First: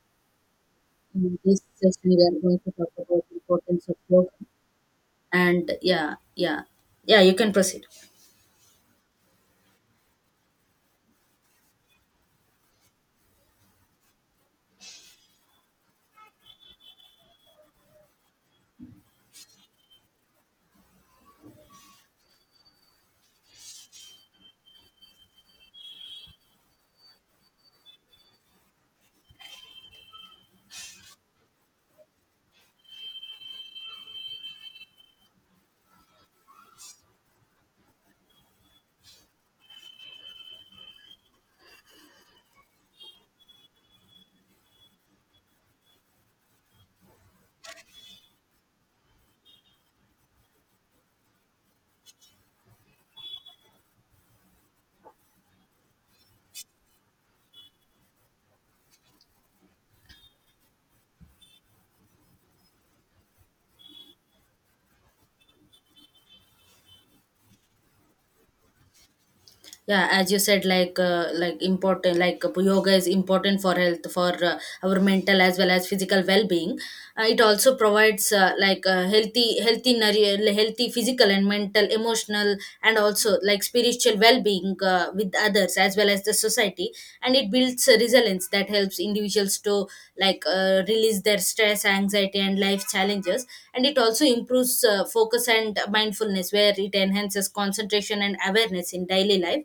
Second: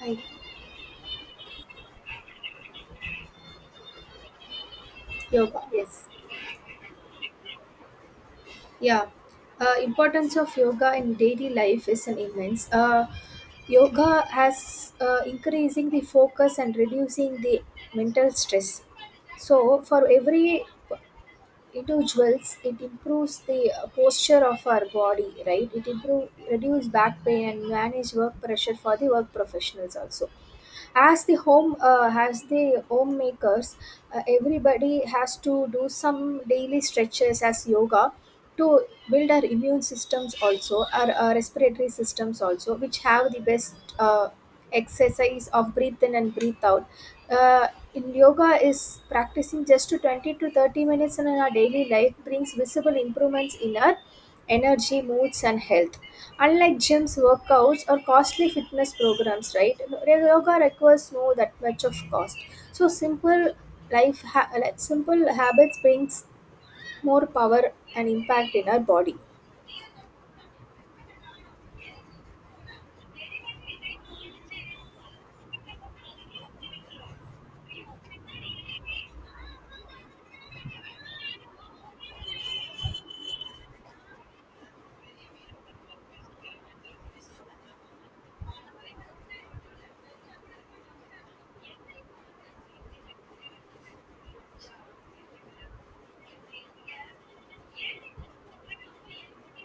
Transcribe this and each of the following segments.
Hi. In this session, we are going to talk about importance of yoga. Yoga, And yes. yeah, yeah, yeah, you can proceed. Yeah. Importance of yoga in daily life is an immense. Yoga has increasing the focus and reducing the mental stress. So for every individuals, it improves the posture of our body, right? It improve reduce back pain and manage work pressure for the work professionals also. As the homemakers, everybody has to do some daily stretches as yoga to build our immune systems also our, respiratory systems also which have the best exercise of breathe in and breathe out uh, in yoga is practicing just to 20 to 30 minutes in our daily life brings visible improvements in our energy moods and health unlike gyms workouts or costly fitness programs, right? Yoga requires no that much of cost. So simple like simple habits brings more power and impact in our body. Yeah, as you said, like important like yoga is important for health, for our mental as well as physical well-being. Uh, it also provides healthy physical and mental, emotional, and also like spiritual well-being with others as well as the society. And it builds a resilience that helps individuals to release their stress, anxiety and life challenges. And it also improves focus and mindfulness, where it enhances concentration and awareness in daily life.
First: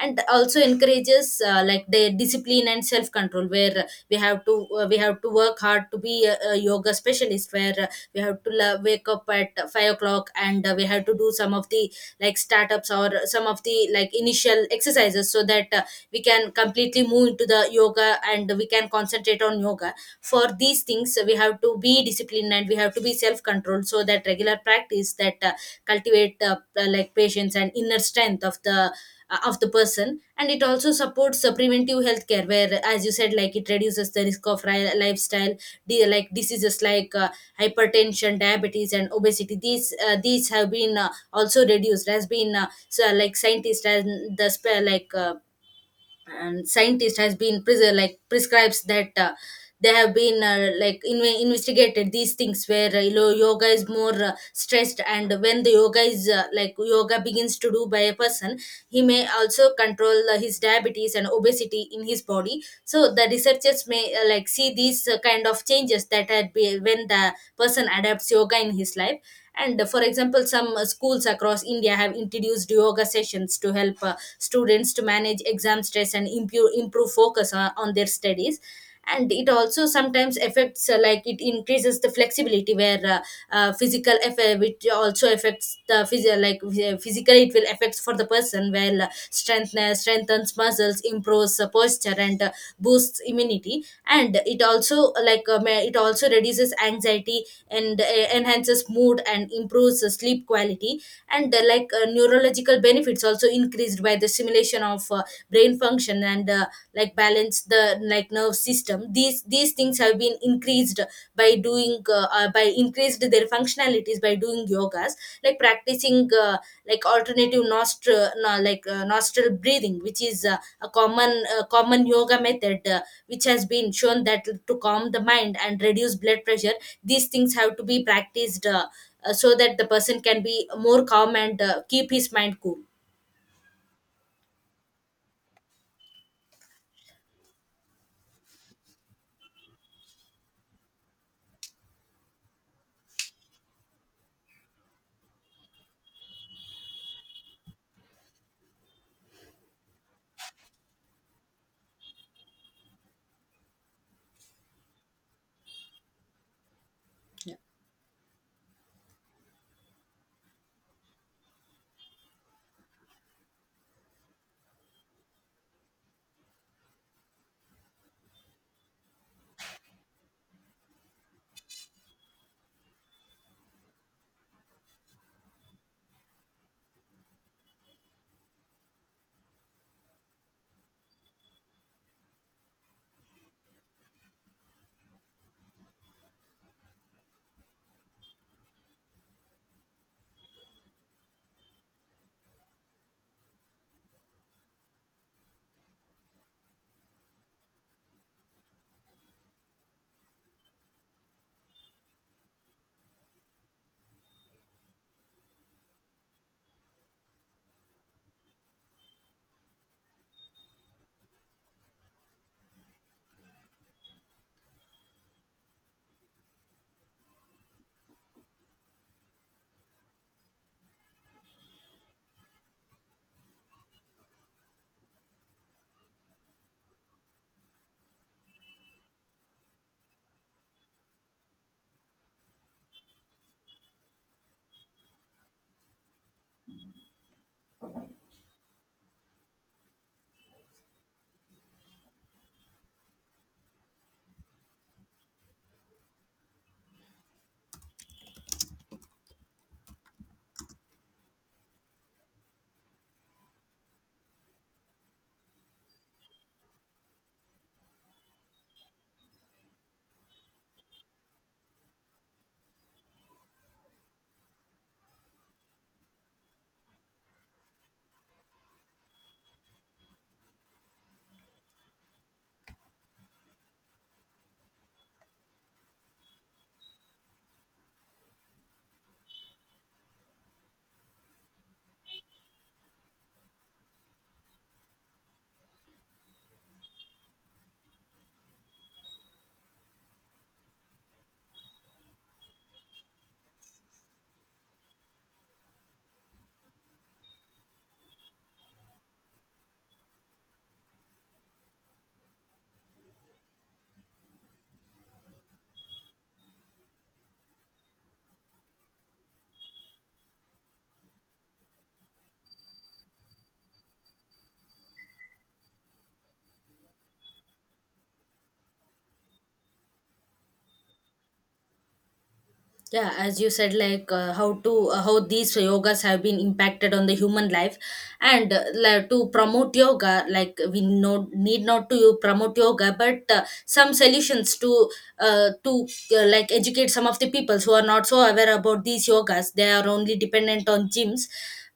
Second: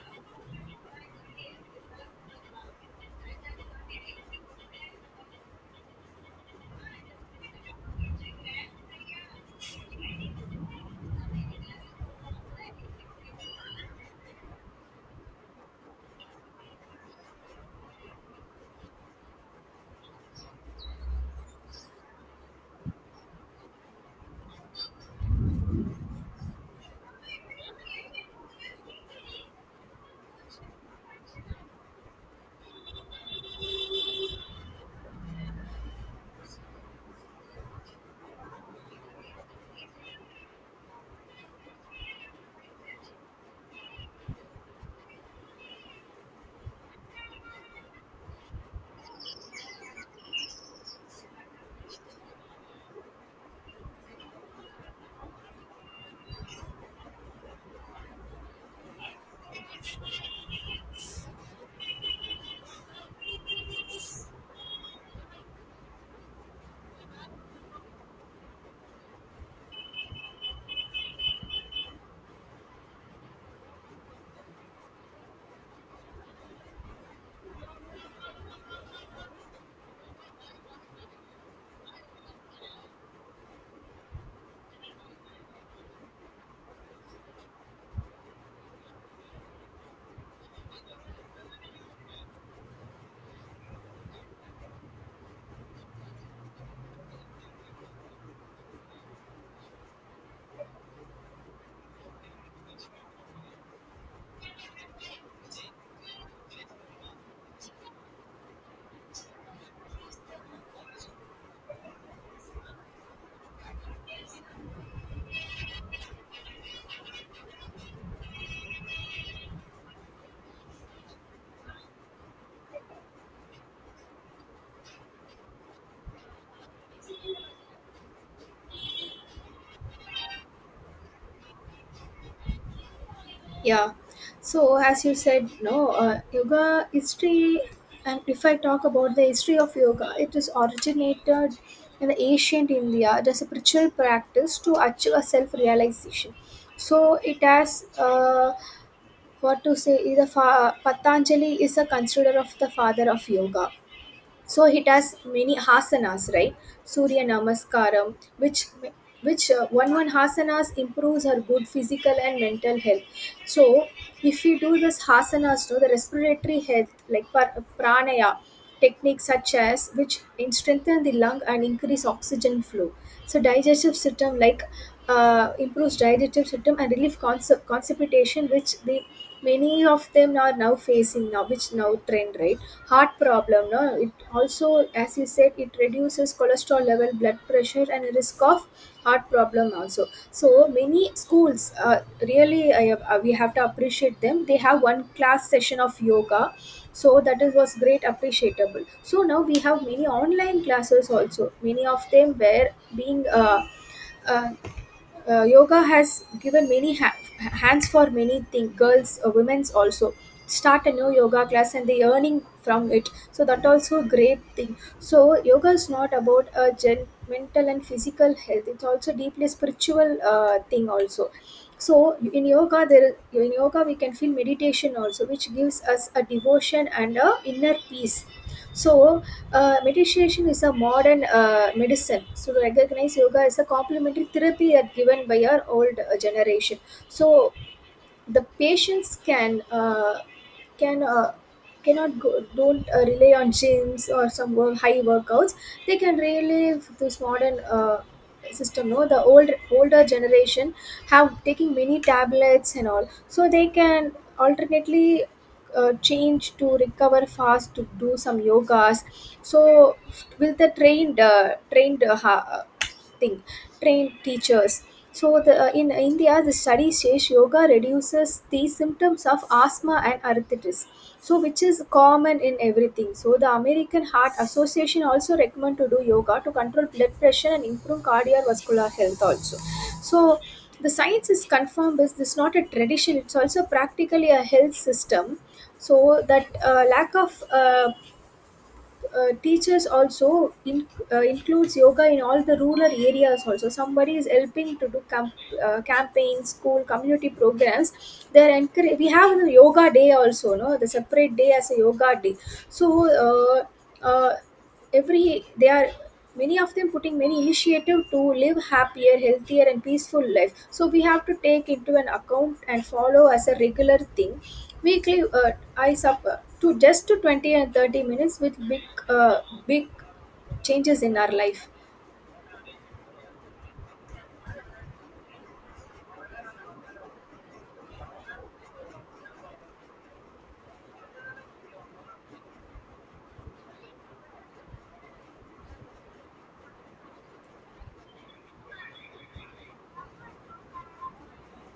And also encourages like the discipline and self control, where we have to work hard to be a yoga specialist, where we have to la- wake up at 5 o'clock, and we have to do some of the like startups or some of the like initial exercises, so that we can completely move into the yoga and we can concentrate on yoga. For these things we have to be disciplined and we have to be self controlled, so that regular practice that cultivate like patience and inner strength of the person. And it also supports preventive healthcare, where, as you said, like it reduces the risk of lifestyle like diseases like hypertension, diabetes and obesity. These these have been also reduced, has been so, like scientists and the and scientist has been like prescribes that they have been like investigated these things, where you know, yoga is more stressed, and when the yoga is like yoga begins to do by a person, he may also control his diabetes and obesity in his body. So the researchers may like see these kind of changes that had be when the person adapts yoga in his life. And for example, some schools across india have introduced yoga sessions to help students to manage exam stress and improve focus on their studies. And it also sometimes affects like it increases the flexibility, where physical effect which also affects the physio like physically it will affect for the person, where strengthens muscles, improves posture and boosts immunity. And it also it also reduces anxiety and enhances mood and improves sleep quality. And neurological benefits also increased by the stimulation of brain function, and like balance the like nerve system. These things have been increased by doing by increased their functionalities by doing yogas, like practicing like alternative nostril no, nostril breathing, which is a common common yoga method, which has been shown that to calm the mind and reduce blood pressure. These things have to be practiced so that the person can be more calm and keep his mind cool. Yeah. So as you said, no, yoga history, and if I talk about the history of yoga, it is originated in the ancient India as a spiritual practice to achieve a self-realization. So it has what to say. Patanjali is a considerer of the father of yoga. So it has many asanas, right? Surya Namaskaram, which one asanas improves her good physical and mental health. So if you do this asanas, no, the respiratory health like pranaya techniques such as which strengthen the lung and increase oxygen flow. So digestive system like improves digestive system and relieve constipation, which the many of them are now facing now which now trend, right? Heart problem, no, it also as you said it reduces cholesterol level, blood pressure and risk of heart problem also. So many schools really we have to appreciate them. They have one class session of yoga, so that is was great appreciable. So now we have many online classes also. Many of them were being uh, yoga has given many hands for many things, girls, women's also start a new yoga class and they earning from it, so that also great thing. So yoga is not about a mental and physical health, it's also deeply spiritual thing also. So in yoga we can feel meditation also which gives us a devotion and a inner peace. So meditation is a modern medicine. So, to recognize yoga as a complementary therapy that given by our old generation. So, the patients can uh, cannot go, don't rely on gyms or some high workouts. They can really this modern system, no, the old older generation have taking many tablets and all, so they can alternately change to recover fast to do some yogas. So with the trained trained ha- thing trained teachers. So the in India the study says yoga reduces the symptoms of asthma and arthritis, so which is common in everything. So the American Heart Association also recommend to do yoga to control blood pressure and improve cardiovascular health also. So the science is confirmed is this not a tradition, it's also practically a health system. So that lack of teachers also in, includes yoga in all the rural areas also. Somebody is helping to do campaigns, school community programs. They're encourage we have the yoga day also, no, the separate day as a yoga day. So uh, uh, every they are many of them putting many initiative to live happier, healthier and peaceful life, so we have to take into an account and follow as a regular thing weekly. Uh, I sub to just to 20 and 30 minutes with uh, big changes in our life. Yeah, as you said, how to how these yogas have been impacted on the human life. And like, to promote yoga, like we no need not to promote yoga, but some solutions to uh, to like educate some of the people who are not so aware about these yogas, they are only dependent on gyms.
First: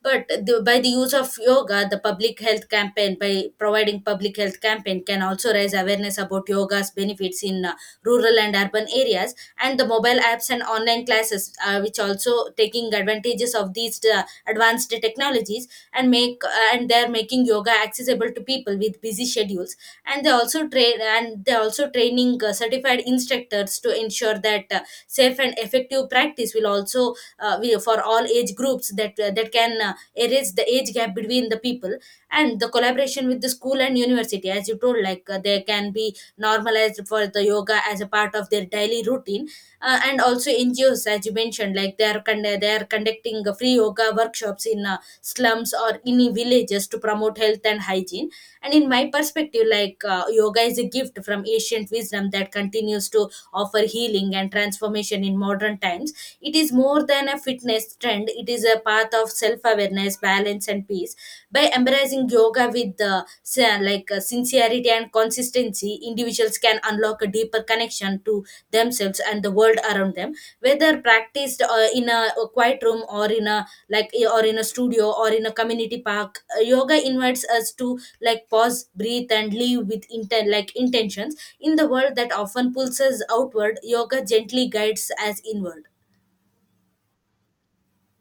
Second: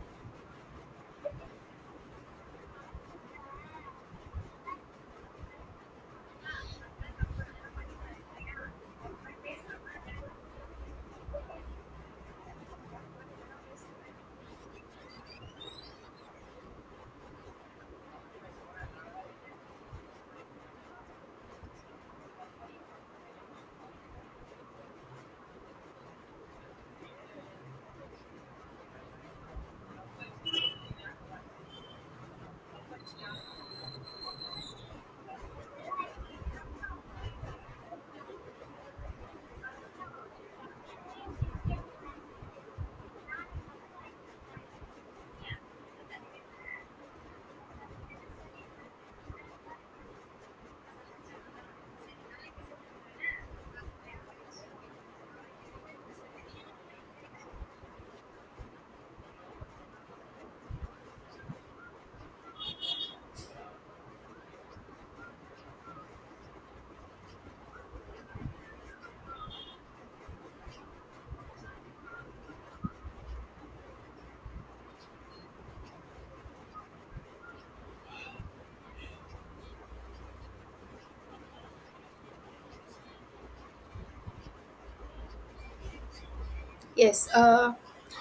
But by the use of yoga, the public health campaign, by providing public health campaign, can also raise awareness about yoga's benefits in rural and urban areas. And the mobile apps and online classes, which also taking advantages of these advanced technologies, and make and they're making yoga accessible to people with busy schedules. And they also training certified instructors to ensure that safe and effective practice will also for all age groups, that that can erase the age gap between the people. And the collaboration with the school and university, as you told, they can be normalized for the yoga as a part of their daily routine. And also NGOs, as you mentioned, like they are they are conducting free yoga workshops in slums or in villages to promote health and hygiene. And in my perspective, yoga is a gift from ancient wisdom that continues to offer healing and transformation in modern times. It is more than a fitness trend, it is a path of self awareness, balance and peace. By embracing yoga with sincerity and consistency, individuals can unlock a deeper connection to themselves and the world around them. Whether practiced in a quiet room, or in a like eh, or in a studio, or in a community park, yoga invites us to like pause, breathe and live with like intentions. In the world that often pulls us outward, yoga gently guides us inward. Yes,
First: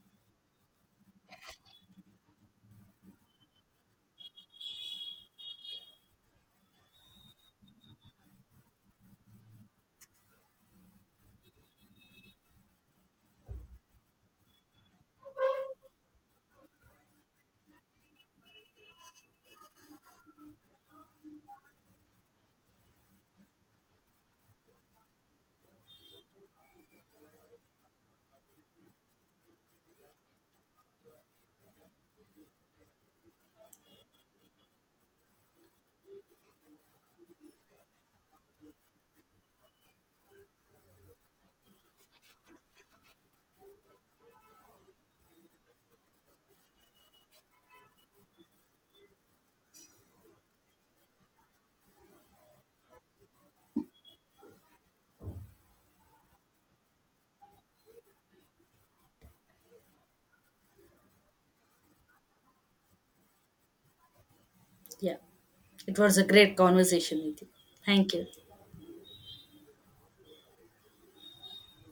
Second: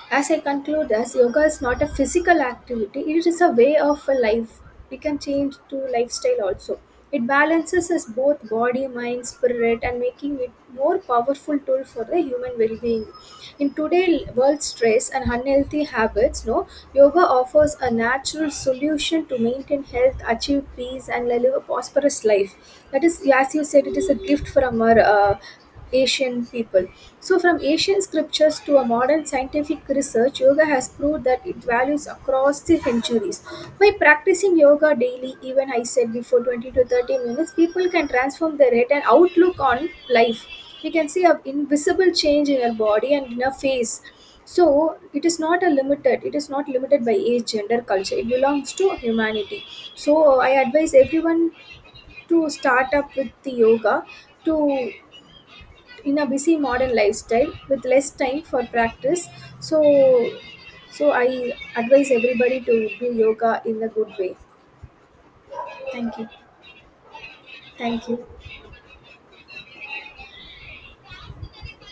as I conclude, as yoga is not a physical activity, it is a way of a life. We can change to lifestyle also. It balances us both body, mind, spirit, and making it more powerful tool for the human well-being. In today's world stress and unhealthy habits, no, yoga offers a natural solution to maintain health, achieve peace, and live a prosperous life. That is, as you said, it is a gift from our Asian people. So, from ancient scriptures to a modern scientific research, yoga has proved that it values across the centuries. By practicing yoga daily, even I said before 20 to 30 minutes, people can transform their head and outlook on life. You can see an invisible change in your body and in our face. So it is not a limited. It is not limited by age, gender, culture. It belongs to humanity. So I advise everyone to start up with the yoga to in a busy modern lifestyle with less time for practice. So so I advise everybody to do yoga in a good way. Yeah, it was Thank a you. great conversation with you. Thank Thank you. you.